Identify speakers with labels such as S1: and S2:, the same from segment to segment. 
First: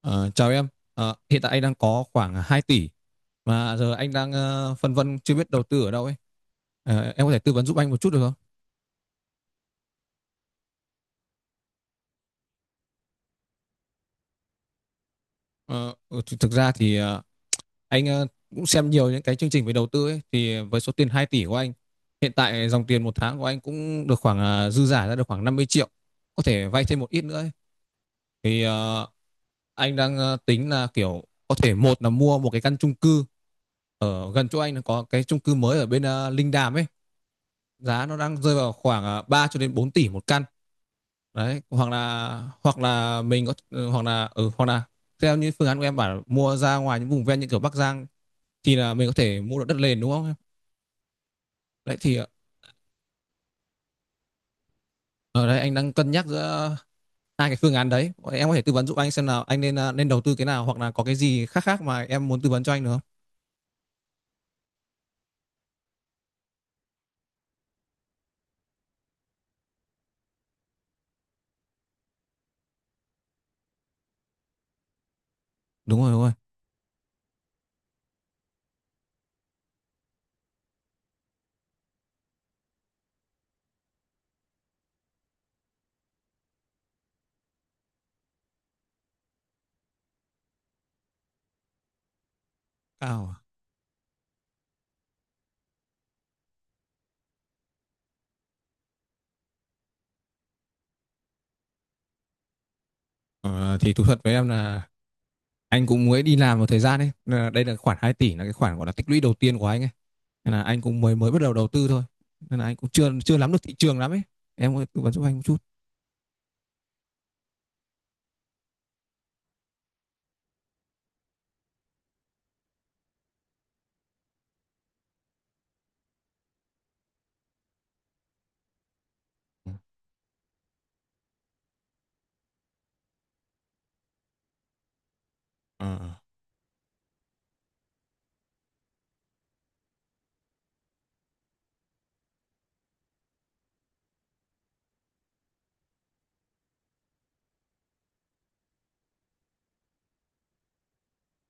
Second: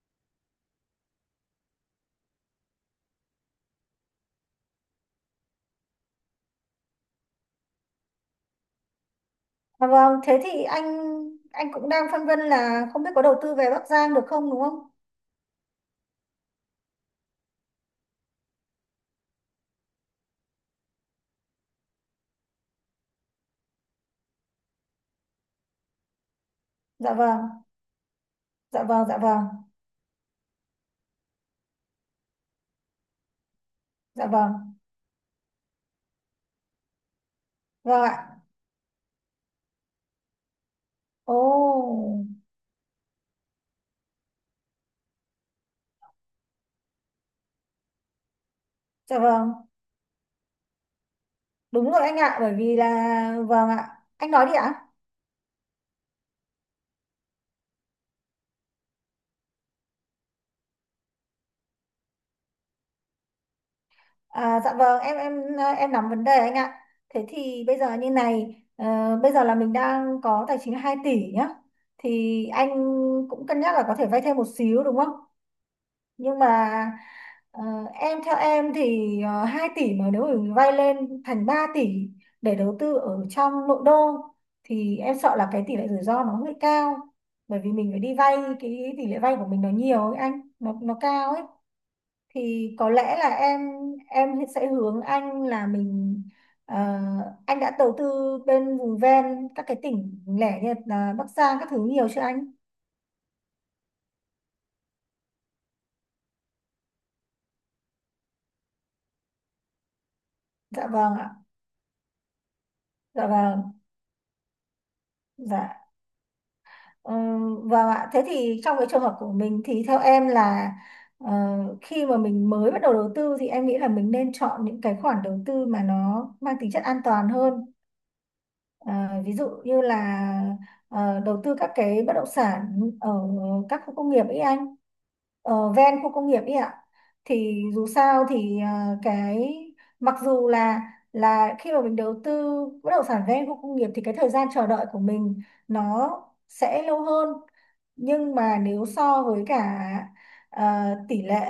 S1: Ờ, Chào em. Hiện tại anh đang có khoảng 2 tỷ mà giờ anh đang phân vân chưa biết đầu tư ở đâu ấy. Em có thể tư vấn giúp anh một chút được không?
S2: À vâng, thế thì anh cũng đang phân vân là không biết có đầu tư về Bắc Giang được không đúng không?
S1: Thực ra thì anh cũng xem nhiều những cái chương trình về đầu tư ấy thì với số tiền 2 tỷ của anh hiện tại dòng tiền một tháng của anh cũng được khoảng dư giả ra được khoảng 50 triệu có thể vay thêm một
S2: Dạ
S1: ít nữa
S2: vâng,
S1: ấy. Thì
S2: dạ vâng, dạ vâng,
S1: anh đang tính là kiểu có thể một là mua một cái căn chung cư
S2: dạ
S1: ở gần chỗ
S2: vâng,
S1: anh là có cái chung cư mới ở bên Linh Đàm ấy,
S2: vâng
S1: giá nó
S2: ạ.
S1: đang rơi vào khoảng 3 cho đến 4 tỷ một căn
S2: Ồ,
S1: đấy. Hoặc là theo như phương án của em bảo mua ra ngoài những vùng ven như kiểu Bắc Giang thì là mình có
S2: dạ
S1: thể
S2: vâng,
S1: mua được đất nền, đúng không?
S2: đúng
S1: Đấy
S2: rồi anh
S1: thì
S2: ạ, bởi vì là vâng ạ, anh nói đi ạ.
S1: ở đây anh đang cân nhắc giữa hai cái phương án đấy. Em có thể tư vấn giúp anh xem nào anh nên nên đầu tư cái nào hoặc là có cái gì khác khác mà em muốn tư vấn cho anh được không?
S2: À, dạ vâng, em nắm vấn đề anh ạ. Thế thì bây giờ như này, bây giờ là mình đang có tài chính là 2 tỷ nhá. Thì anh cũng cân nhắc là có thể vay thêm một xíu đúng không?
S1: Đúng rồi, đúng rồi.
S2: Nhưng mà ờ, em theo em thì 2 tỷ mà nếu mình vay lên thành 3 tỷ để đầu tư ở trong nội đô thì em sợ là cái tỷ lệ rủi ro nó hơi cao, bởi vì mình phải đi vay, cái tỷ lệ vay của mình nó nhiều ấy anh, nó cao ấy. Thì có lẽ là
S1: À?
S2: em sẽ hướng anh là mình, ờ, anh đã đầu tư bên vùng ven các cái tỉnh lẻ như là Bắc Giang các thứ nhiều chưa anh?
S1: Ờ, thì thú thật với em là anh cũng mới đi làm một thời gian ấy. Nên là đây là khoản 2 tỷ là cái khoản gọi là tích lũy đầu tiên của anh ấy. Nên là anh
S2: Dạ
S1: cũng
S2: vâng
S1: mới mới
S2: ạ,
S1: bắt đầu đầu tư thôi. Nên là anh cũng chưa
S2: dạ
S1: chưa nắm được
S2: vâng,
S1: thị trường lắm ấy. Em có tư vấn giúp anh một chút.
S2: dạ. Ừ, vâng ạ, thế thì trong cái trường hợp của mình thì theo em là ờ, khi mà mình mới bắt đầu đầu tư thì em nghĩ là mình nên chọn những cái khoản đầu tư mà nó mang tính chất an toàn hơn. À, ví dụ như là đầu tư các cái bất động sản ở các khu công nghiệp ấy anh, ở
S1: Ờ,
S2: ven
S1: ờ.
S2: khu công nghiệp ấy ạ. Thì dù sao thì ờ, cái mặc dù là khi mà mình đầu tư bất động sản ven khu công nghiệp thì cái thời gian chờ đợi của mình nó sẽ lâu hơn, nhưng mà nếu so với cả ờ, tỷ lệ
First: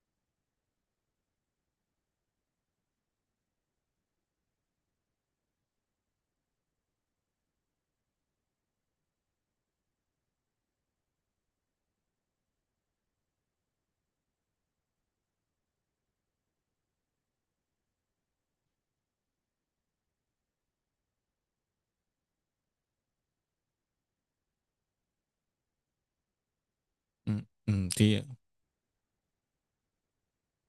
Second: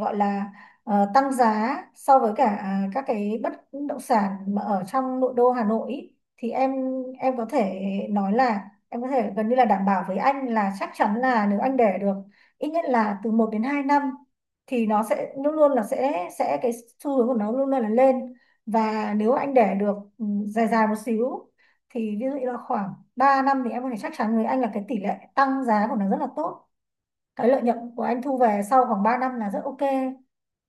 S2: gọi là tăng giá so với cả các cái bất động sản mà ở trong nội đô Hà Nội ý, thì em có thể nói là em có thể gần như là đảm bảo với anh là chắc chắn là nếu anh để được ít nhất là từ một đến 2 năm thì nó sẽ luôn luôn là sẽ cái xu hướng của nó luôn luôn là lên. Và nếu anh để được dài dài một xíu thì ví dụ như là khoảng 3 năm thì em có thể chắc chắn với anh là cái tỷ lệ tăng giá của nó rất là tốt,
S1: ừ,
S2: cái lợi
S1: ừ,
S2: nhuận của
S1: thì
S2: anh thu về sau khoảng 3 năm là rất ok.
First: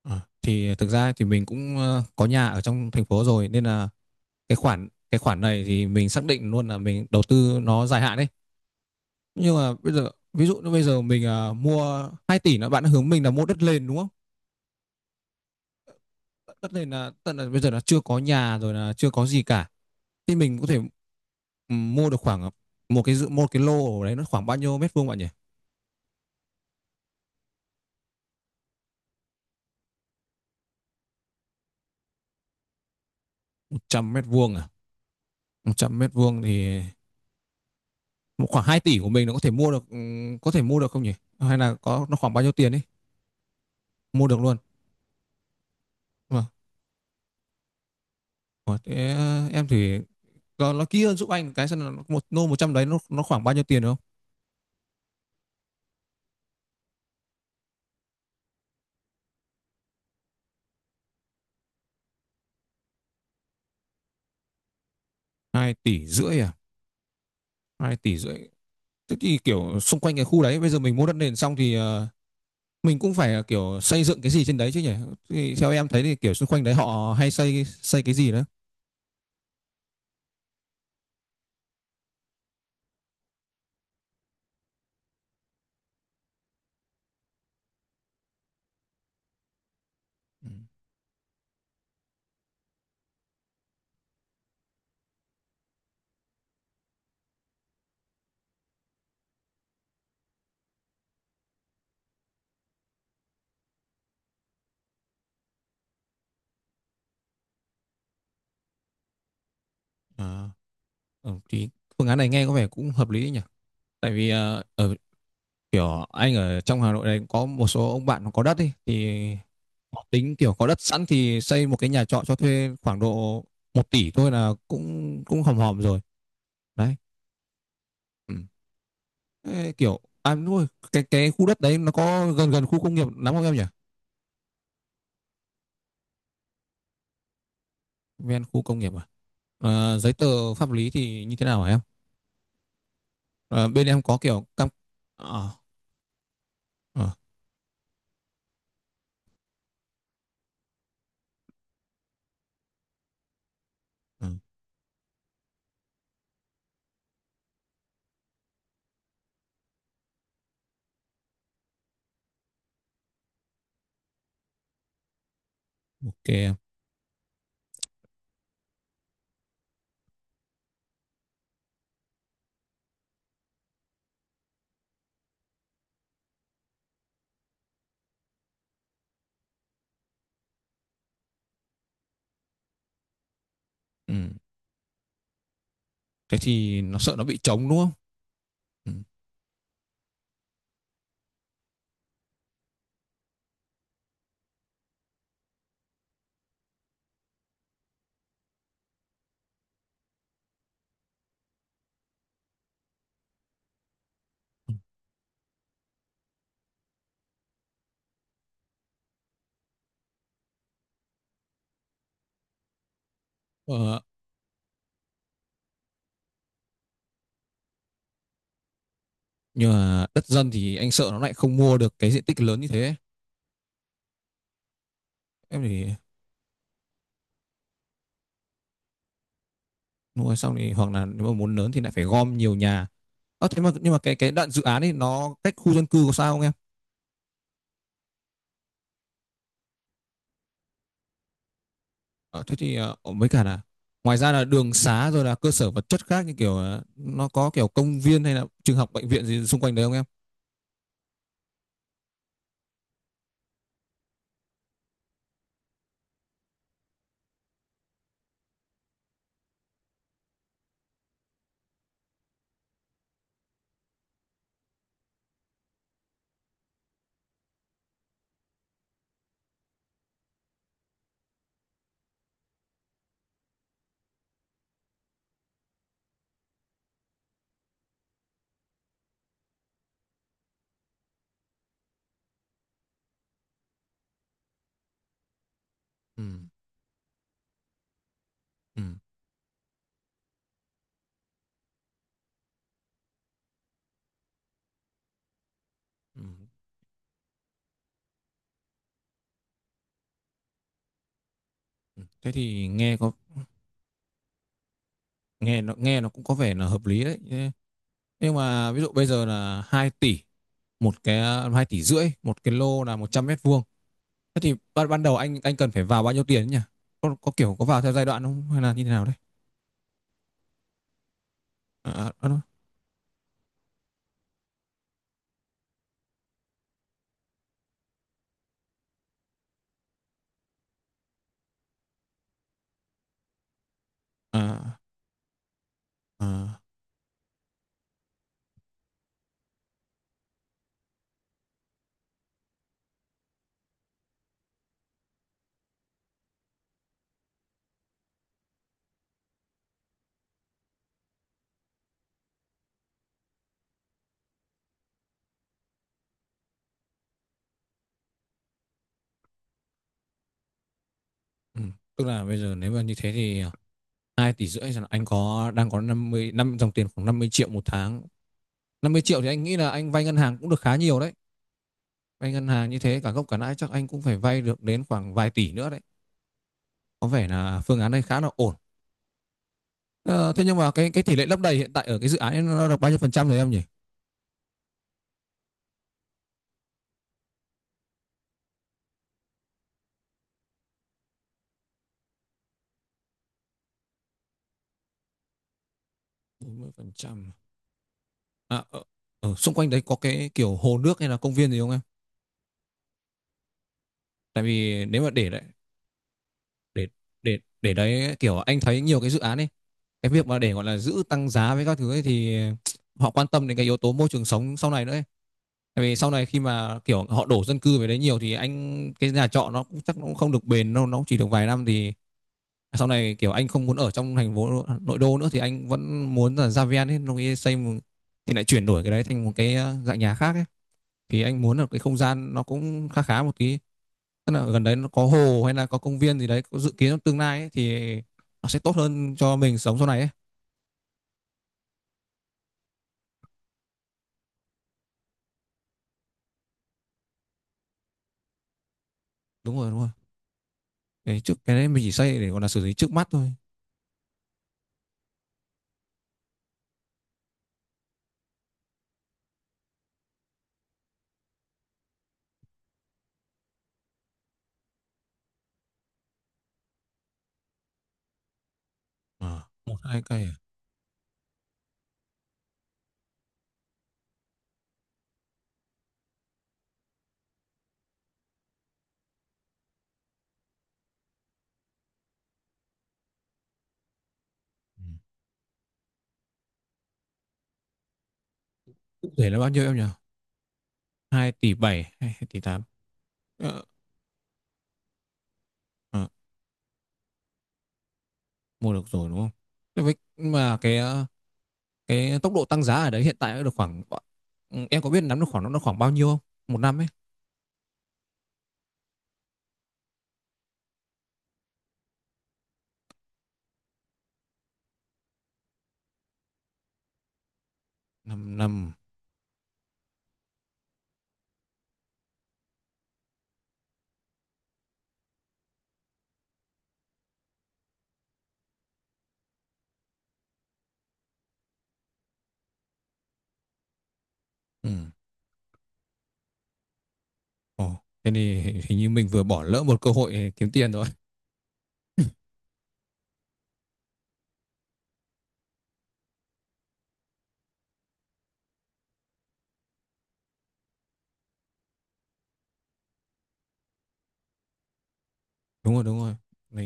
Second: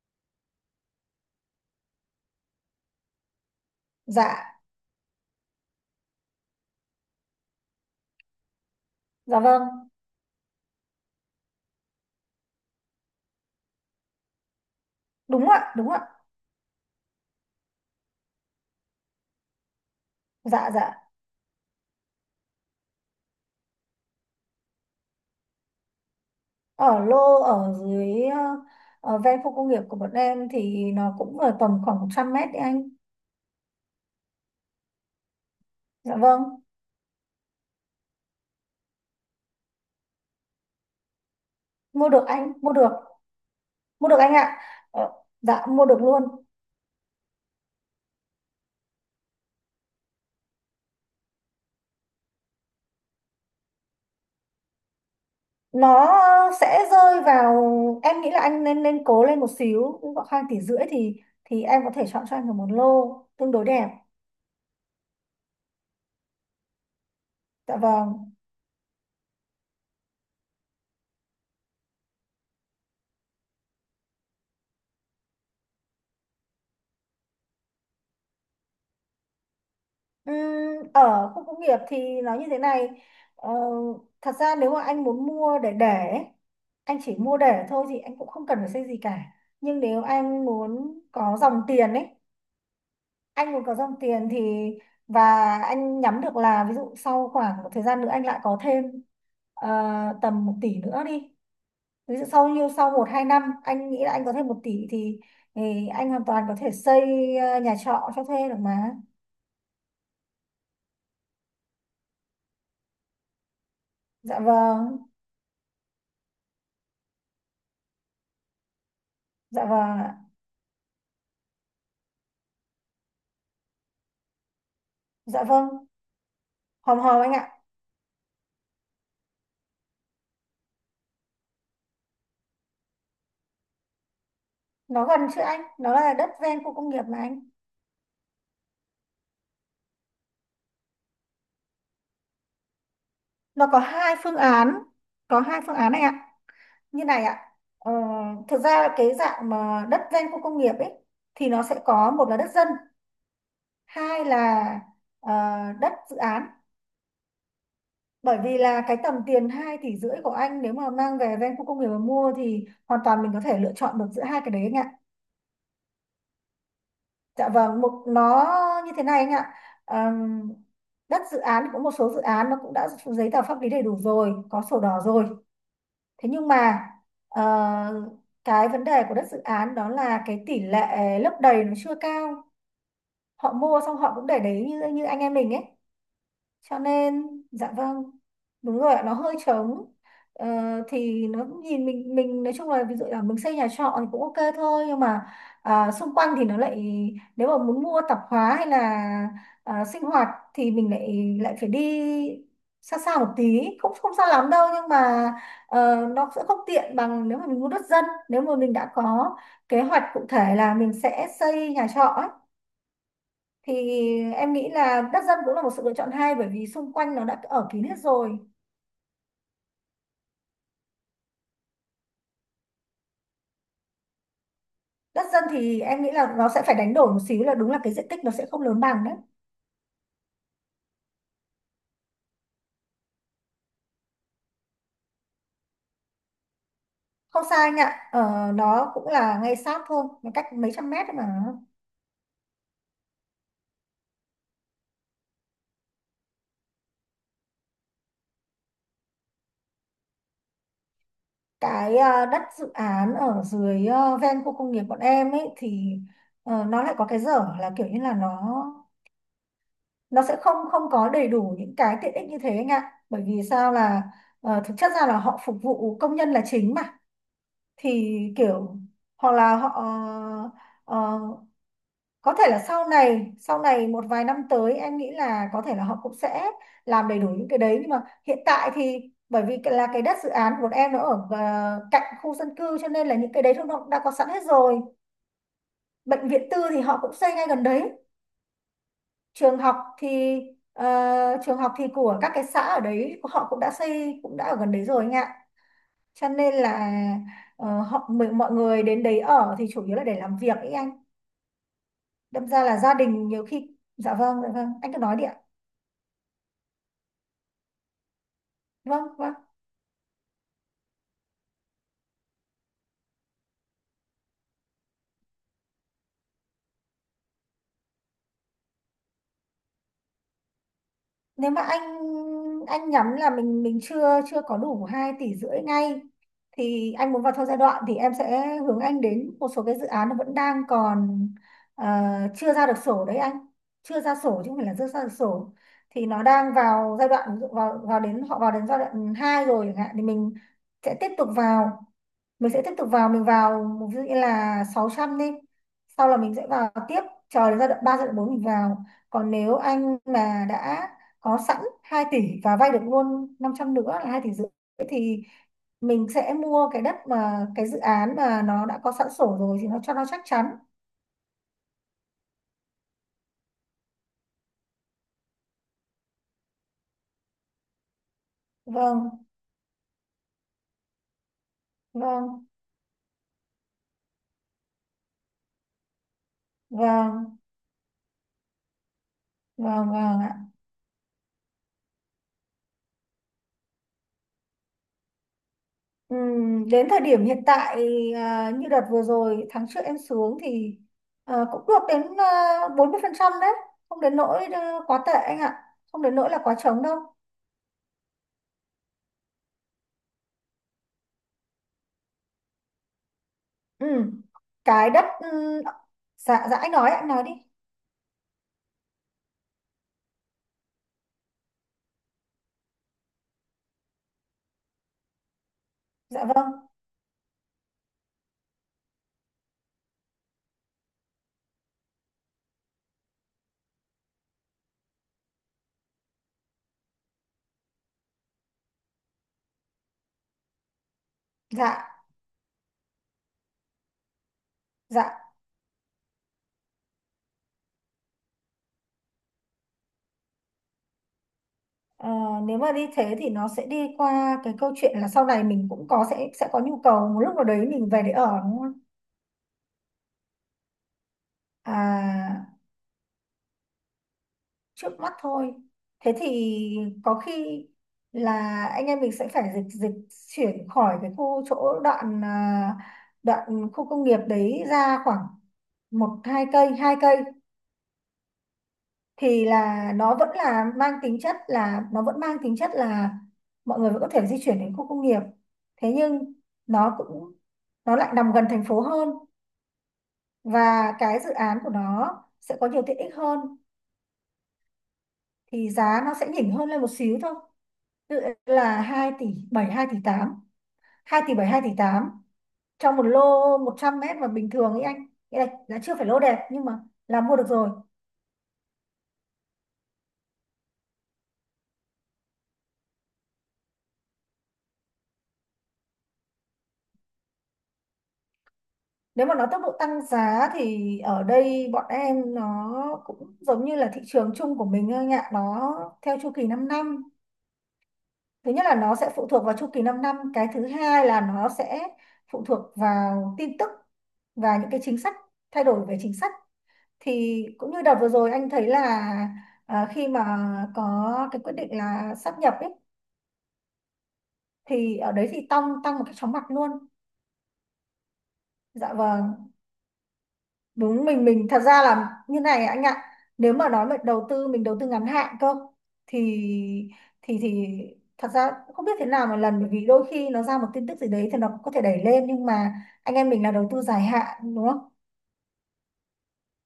S1: ờ, thì thực ra thì mình cũng có nhà ở trong thành phố rồi nên là cái
S2: Dạ,
S1: khoản cái khoản này thì mình xác định luôn là mình đầu tư nó dài hạn đấy.
S2: dạ
S1: Nhưng
S2: vâng,
S1: mà bây giờ ví dụ như bây giờ mình mua 2 tỷ là bạn hướng mình là mua đất nền, đúng không?
S2: đúng ạ, đúng ạ,
S1: Tất nhiên là tận là bây giờ là chưa có nhà rồi là chưa có gì cả, thì mình có
S2: dạ
S1: thể
S2: dạ.
S1: mua được khoảng một cái lô ở đấy nó khoảng bao nhiêu mét vuông bạn nhỉ?
S2: Ở lô ở dưới ở ven khu công nghiệp của bọn em thì nó cũng ở tầm khoảng 100 mét đấy anh.
S1: 100 mét vuông à? 100 mét
S2: Dạ
S1: vuông
S2: vâng,
S1: thì một khoảng 2 tỷ của mình nó có thể mua được có thể mua được không nhỉ? Hay là có
S2: mua
S1: nó
S2: được
S1: khoảng bao nhiêu
S2: anh, mua
S1: tiền ấy?
S2: được, mua được
S1: Mua
S2: anh
S1: được luôn.
S2: ạ. Ờ, dạ mua được luôn.
S1: Vâng. Ủa, thế em thì nó kỹ hơn giúp anh cái xem là một lô 100 đấy nó khoảng bao nhiêu tiền, đúng không?
S2: Nó sẽ rơi vào, em nghĩ là anh nên nên cố lên một xíu khoảng 2,5 tỷ thì em có thể chọn cho anh được một lô tương đối đẹp.
S1: 2,5 tỷ à?
S2: Dạ
S1: hai tỷ
S2: vâng.
S1: rưỡi Thế thì kiểu xung quanh cái khu đấy bây giờ mình mua đất nền xong thì mình cũng phải kiểu xây dựng cái gì trên đấy chứ nhỉ? Thì theo em thấy thì kiểu xung quanh đấy họ hay xây xây cái gì đó.
S2: Ừm, ở khu công nghiệp thì nó như thế này, ờ, thật ra nếu mà anh muốn mua để ấy, anh chỉ mua để thôi thì anh cũng không cần phải xây gì cả, nhưng nếu anh
S1: Ừ.
S2: muốn có dòng tiền ấy, anh muốn có dòng tiền thì và anh nhắm được là ví dụ sau khoảng một thời gian nữa anh lại có thêm ờ, tầm 1 tỷ nữa đi, ví dụ sau như sau một hai năm anh nghĩ là anh có thêm một tỷ thì anh hoàn toàn có thể xây nhà trọ cho thuê được mà.
S1: à, thì phương án này nghe có vẻ cũng hợp lý đấy nhỉ. Tại vì
S2: Dạ
S1: ờ, ở
S2: vâng,
S1: kiểu anh ở trong Hà Nội này cũng có một số ông bạn nó có đất ấy, thì
S2: dạ vâng.
S1: họ tính kiểu có đất sẵn thì xây một cái nhà trọ cho thuê khoảng độ 1 tỷ thôi là cũng cũng
S2: Dạ
S1: hòm
S2: vâng,
S1: hòm rồi đấy.
S2: hòm hòm anh ạ.
S1: Ừ. Ê, kiểu đúng rồi, cái khu đất đấy nó có gần gần khu công nghiệp lắm không em nhỉ?
S2: Nó gần chứ anh, nó là đất ven khu công nghiệp mà anh.
S1: Ven khu công nghiệp à? Giấy tờ pháp lý thì như thế nào hả em? Ờ,
S2: Nó có
S1: Bên em
S2: hai
S1: có
S2: phương
S1: kiểu cam
S2: án, có
S1: ờ,
S2: hai phương án anh ạ. Như
S1: ờ,
S2: này ạ, ờ, thực ra là cái dạng mà đất ven khu công nghiệp ấy thì nó sẽ có một là đất dân, hai
S1: ờ,
S2: là ờ, đất dự án. Bởi vì là cái tầm tiền hai tỷ rưỡi của anh nếu mà mang về ven khu công nghiệp mà mua thì hoàn toàn mình có thể lựa chọn được giữa hai cái đấy anh ạ.
S1: ok em.
S2: Dạ vâng, một nó như thế này anh ạ. Ờm, đất dự án cũng một số dự án nó cũng đã có giấy tờ pháp lý đầy đủ rồi, có sổ đỏ rồi. Thế nhưng mà ờ, cái vấn đề của đất dự án đó là cái tỷ lệ lấp đầy nó chưa cao. Họ mua xong họ
S1: Ừ.
S2: cũng để đấy như như anh em mình ấy,
S1: Thế
S2: cho
S1: thì nó sợ nó
S2: nên
S1: bị trống,
S2: dạ
S1: đúng không?
S2: vâng, đúng
S1: Ừ.
S2: rồi ạ, nó hơi trống. ờ, thì nó cũng nhìn mình nói chung là ví dụ là mình xây nhà trọ thì cũng ok thôi, nhưng mà à, xung quanh thì nó lại, nếu mà muốn mua tạp hóa hay là à, sinh hoạt thì mình lại lại phải đi xa xa một tí, cũng không xa lắm đâu, nhưng mà nó sẽ không tiện bằng nếu mà mình mua đất dân, nếu mà mình đã có kế hoạch cụ thể là mình sẽ xây nhà trọ ấy, thì
S1: Ờ,
S2: em nghĩ là đất dân cũng là một sự lựa chọn hay bởi vì xung quanh nó đã ở kín hết rồi.
S1: nhưng mà đất dân thì anh sợ nó lại không mua được cái diện tích lớn như thế.
S2: Đất dân
S1: Em
S2: thì
S1: thì
S2: em nghĩ là nó sẽ phải đánh đổi một xíu là đúng là cái diện tích nó sẽ không lớn bằng đấy.
S1: mua xong thì hoặc là nếu mà muốn lớn thì lại phải gom nhiều nhà. Thế mà nhưng mà cái đoạn dự án ấy nó cách khu dân cư có sao không em?
S2: Không sai anh ạ, nó cũng là ngay sát thôi, nó cách mấy trăm mét thôi mà.
S1: Ờ, Thế thì với cả là ngoài ra là đường xá rồi là cơ sở vật chất khác như kiểu nó có kiểu công viên hay là trường học bệnh viện gì xung quanh đấy không em?
S2: Cái đất dự án ở dưới ven khu công nghiệp bọn em ấy thì nó lại có cái dở là kiểu như là nó sẽ không không có đầy đủ những cái tiện ích như thế anh ạ, bởi vì sao là thực chất ra là họ phục vụ công nhân là chính mà, thì kiểu hoặc là họ ờ, có thể là sau này một vài năm tới em nghĩ là có thể là họ cũng sẽ làm đầy đủ những cái đấy, nhưng mà hiện tại thì bởi vì cái- là cái đất dự án của em nó ở cạnh khu dân cư cho nên là những cái đấy nó đã có sẵn hết rồi.
S1: Ừ,
S2: Bệnh viện tư thì họ cũng xây ngay gần đấy.
S1: ừ,
S2: Trường học thì ờ, trường học thì của các cái xã ở đấy họ cũng đã xây, cũng đã ở gần đấy rồi anh ạ,
S1: ừ,
S2: cho nên là, Ờ, họ mình mọi người đến đấy ở thì chủ yếu là để làm việc ấy anh.
S1: ừ. Thế
S2: Đâm ra
S1: thì
S2: là gia
S1: nghe có
S2: đình nhiều khi dạ vâng, dạ vâng anh cứ nói đi ạ,
S1: Nghe nó cũng có vẻ là hợp lý đấy. Nhưng mà ví dụ bây
S2: vâng
S1: giờ
S2: vâng.
S1: là một cái 2,5 tỷ một cái lô là 100 mét vuông. Thế thì ban ban đầu anh cần phải vào bao nhiêu tiền ấy nhỉ? Có kiểu có vào theo giai đoạn không hay là như thế nào đấy?
S2: Nếu mà anh
S1: À, à, à, đúng.
S2: anh nhắm là mình chưa chưa có đủ hai tỷ rưỡi ngay thì anh muốn vào theo giai đoạn thì em sẽ hướng anh đến một số cái dự án nó vẫn đang còn ờ, chưa ra được sổ đấy anh, chưa ra sổ chứ không phải là
S1: À,
S2: chưa ra được sổ. Thì nó đang
S1: à,
S2: vào giai đoạn, ví dụ vào vào đến họ vào đến giai đoạn 2 rồi chẳng hạn thì mình sẽ tiếp tục vào, mình sẽ tiếp tục vào, mình vào ví dụ như là 600 đi, sau là mình sẽ vào tiếp, chờ đến giai đoạn 3 giai đoạn 4 mình vào, còn nếu anh mà đã có sẵn 2 tỷ và vay được luôn 500 nữa là 2 tỷ rưỡi thì mình sẽ mua cái đất mà cái dự án mà nó đã có sẵn sổ rồi thì nó cho nó chắc chắn.
S1: ừ. Tức là bây giờ nếu mà như thế thì 2,5 tỷ là anh có đang có 50 năm dòng tiền khoảng 50 triệu một tháng. năm mươi
S2: Vâng
S1: triệu thì anh nghĩ là anh vay ngân hàng cũng được khá nhiều đấy. Vay ngân
S2: vâng
S1: hàng như thế cả gốc cả lãi chắc anh cũng phải vay được đến khoảng vài tỷ nữa đấy. Có vẻ
S2: vâng
S1: là phương án này khá là ổn.
S2: vâng vâng.
S1: Ờ, Thế nhưng mà cái tỷ lệ lấp đầy hiện tại ở cái dự án ấy nó được bao nhiêu phần trăm rồi em nhỉ?
S2: Đến thời điểm hiện tại à, như đợt vừa rồi tháng trước em xuống thì à, cũng được đến 40% đấy, không đến nỗi à, quá tệ anh ạ, không đến nỗi là quá trống đâu.
S1: 40%. À, ở xung quanh đấy có cái kiểu hồ nước hay là công viên gì không em?
S2: Ừm,
S1: Tại vì
S2: cái
S1: nếu
S2: đất
S1: mà
S2: dạ dạ anh
S1: để
S2: nói ạ, anh nói đi,
S1: để đấy kiểu anh thấy nhiều cái dự án ấy, cái việc mà để gọi là giữ tăng giá với các thứ ấy thì họ quan tâm đến cái yếu tố môi trường sống sau này nữa ấy. Tại vì sau
S2: dạ
S1: này khi
S2: vâng,
S1: mà kiểu họ đổ dân cư về đấy nhiều thì anh cái nhà trọ nó cũng chắc nó cũng không được bền đâu, nó cũng chỉ được vài năm thì sau này kiểu anh không muốn ở trong thành phố nội đô nữa thì anh vẫn muốn là ra ven ấy, nó nghĩ xây một, thì lại chuyển đổi cái đấy thành một cái dạng nhà khác ấy. Thì anh muốn là cái
S2: dạ
S1: không gian nó cũng khá khá một tí, tức là gần đấy nó có
S2: dạ.
S1: hồ hay là có công viên gì đấy, có dự kiến trong tương lai ấy, thì nó sẽ tốt hơn cho mình sống sau này ấy.
S2: Ờ, nếu mà đi thế thì nó sẽ đi qua cái câu chuyện là sau này mình cũng có sẽ có nhu cầu một lúc nào đấy mình về để ở đúng không,
S1: Đúng rồi, đúng rồi. Cái trước cái đấy mình chỉ xây để gọi là
S2: à
S1: xử lý trước mắt thôi.
S2: trước mắt thôi, thế thì có khi là anh em mình sẽ phải dịch dịch chuyển khỏi cái khu chỗ đoạn à, đoạn khu công nghiệp đấy ra khoảng một hai cây, hai cây
S1: À,
S2: thì
S1: một
S2: là
S1: hai
S2: nó
S1: cây
S2: vẫn
S1: à?
S2: là mang tính chất là nó vẫn mang tính chất là mọi người vẫn có thể di chuyển đến khu công nghiệp, thế nhưng nó cũng nó lại nằm gần thành phố hơn và cái dự án của nó sẽ có nhiều tiện ích hơn
S1: Ừ.
S2: thì giá nó sẽ nhỉnh hơn lên một xíu thôi. Ví dụ là
S1: Cụ
S2: hai tỷ
S1: thể là bao nhiêu
S2: bảy
S1: em nhỉ?
S2: 2,8 tỷ, 2
S1: hai
S2: tỷ 7
S1: tỷ
S2: 2 tỷ
S1: bảy hay 2
S2: 8
S1: tỷ tám
S2: trong một lô
S1: ờ,
S2: 100 mét mà bình thường ấy anh, nghĩa là chưa phải
S1: ờ,
S2: lô đẹp nhưng mà là mua được rồi.
S1: Mua được rồi, đúng không? Thế với mà cái cái tốc độ tăng giá ở đấy hiện tại nó được khoảng em có biết nắm được khoảng nó được khoảng bao nhiêu không? Một năm ấy.
S2: Nếu mà nói tốc độ tăng giá thì ở đây bọn em nó cũng giống như là thị trường chung của mình thôi anh ạ, nó theo chu kỳ 5 năm,
S1: Năm
S2: thứ nhất
S1: năm.
S2: là nó sẽ phụ thuộc vào chu kỳ 5 năm, cái thứ hai là nó sẽ phụ thuộc vào tin tức và những cái chính sách, thay đổi về chính sách, thì cũng như đợt vừa rồi anh thấy là à, khi mà có cái quyết định là sáp nhập ấy
S1: Ừ.
S2: thì ở đấy thì tăng tăng một cái chóng mặt luôn.
S1: Ồ, thế thì hình như
S2: Dạ
S1: mình vừa bỏ
S2: vâng,
S1: lỡ một cơ hội kiếm tiền rồi.
S2: đúng, mình thật ra là như này anh ạ, nếu mà nói về đầu tư mình đầu tư ngắn hạn cơ thì thì thật ra cũng không biết thế nào một lần bởi vì đôi khi nó ra một tin tức gì đấy thì nó cũng có thể đẩy lên, nhưng mà anh em mình là đầu tư dài hạn đúng không,
S1: Đúng rồi, đúng rồi.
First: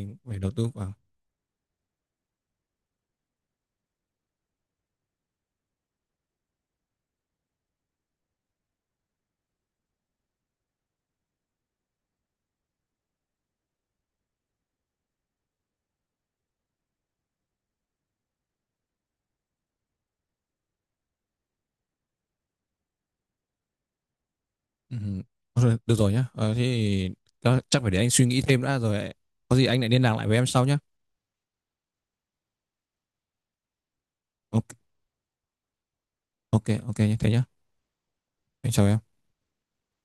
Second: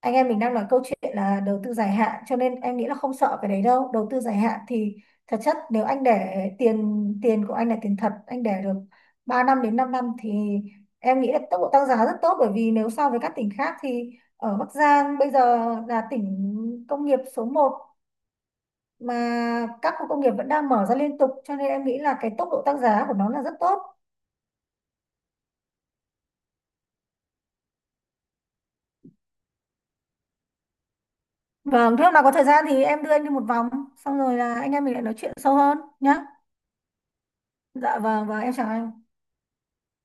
S2: anh em
S1: phải
S2: mình
S1: đầu
S2: đang nói
S1: tư
S2: câu
S1: vào.
S2: chuyện là đầu tư dài hạn cho nên em nghĩ là không sợ cái đấy đâu, đầu tư dài hạn thì thật chất nếu anh để tiền tiền của anh là tiền thật anh để được 3 năm đến 5 năm thì em nghĩ là tốc độ tăng giá rất tốt, bởi vì nếu so với các tỉnh khác thì ở Bắc Giang bây giờ là tỉnh công nghiệp số một mà các khu công nghiệp vẫn đang mở ra liên tục cho nên em nghĩ là cái tốc độ tăng giá của nó là rất tốt.
S1: Ừ. Thôi, được rồi nhá. Ờ, Thế thì chắc chắc phải để anh suy nghĩ thêm đã rồi. Có gì anh lại liên lạc lại với em sau nhá.
S2: Vâng, thế hôm nào có thời gian thì em đưa anh đi một vòng, xong rồi là
S1: Ok,
S2: anh em mình lại nói chuyện sâu hơn nhá.
S1: ok, ok nhá. Thế nhá.
S2: Dạ vâng, và em chào
S1: Anh chào
S2: anh.
S1: em.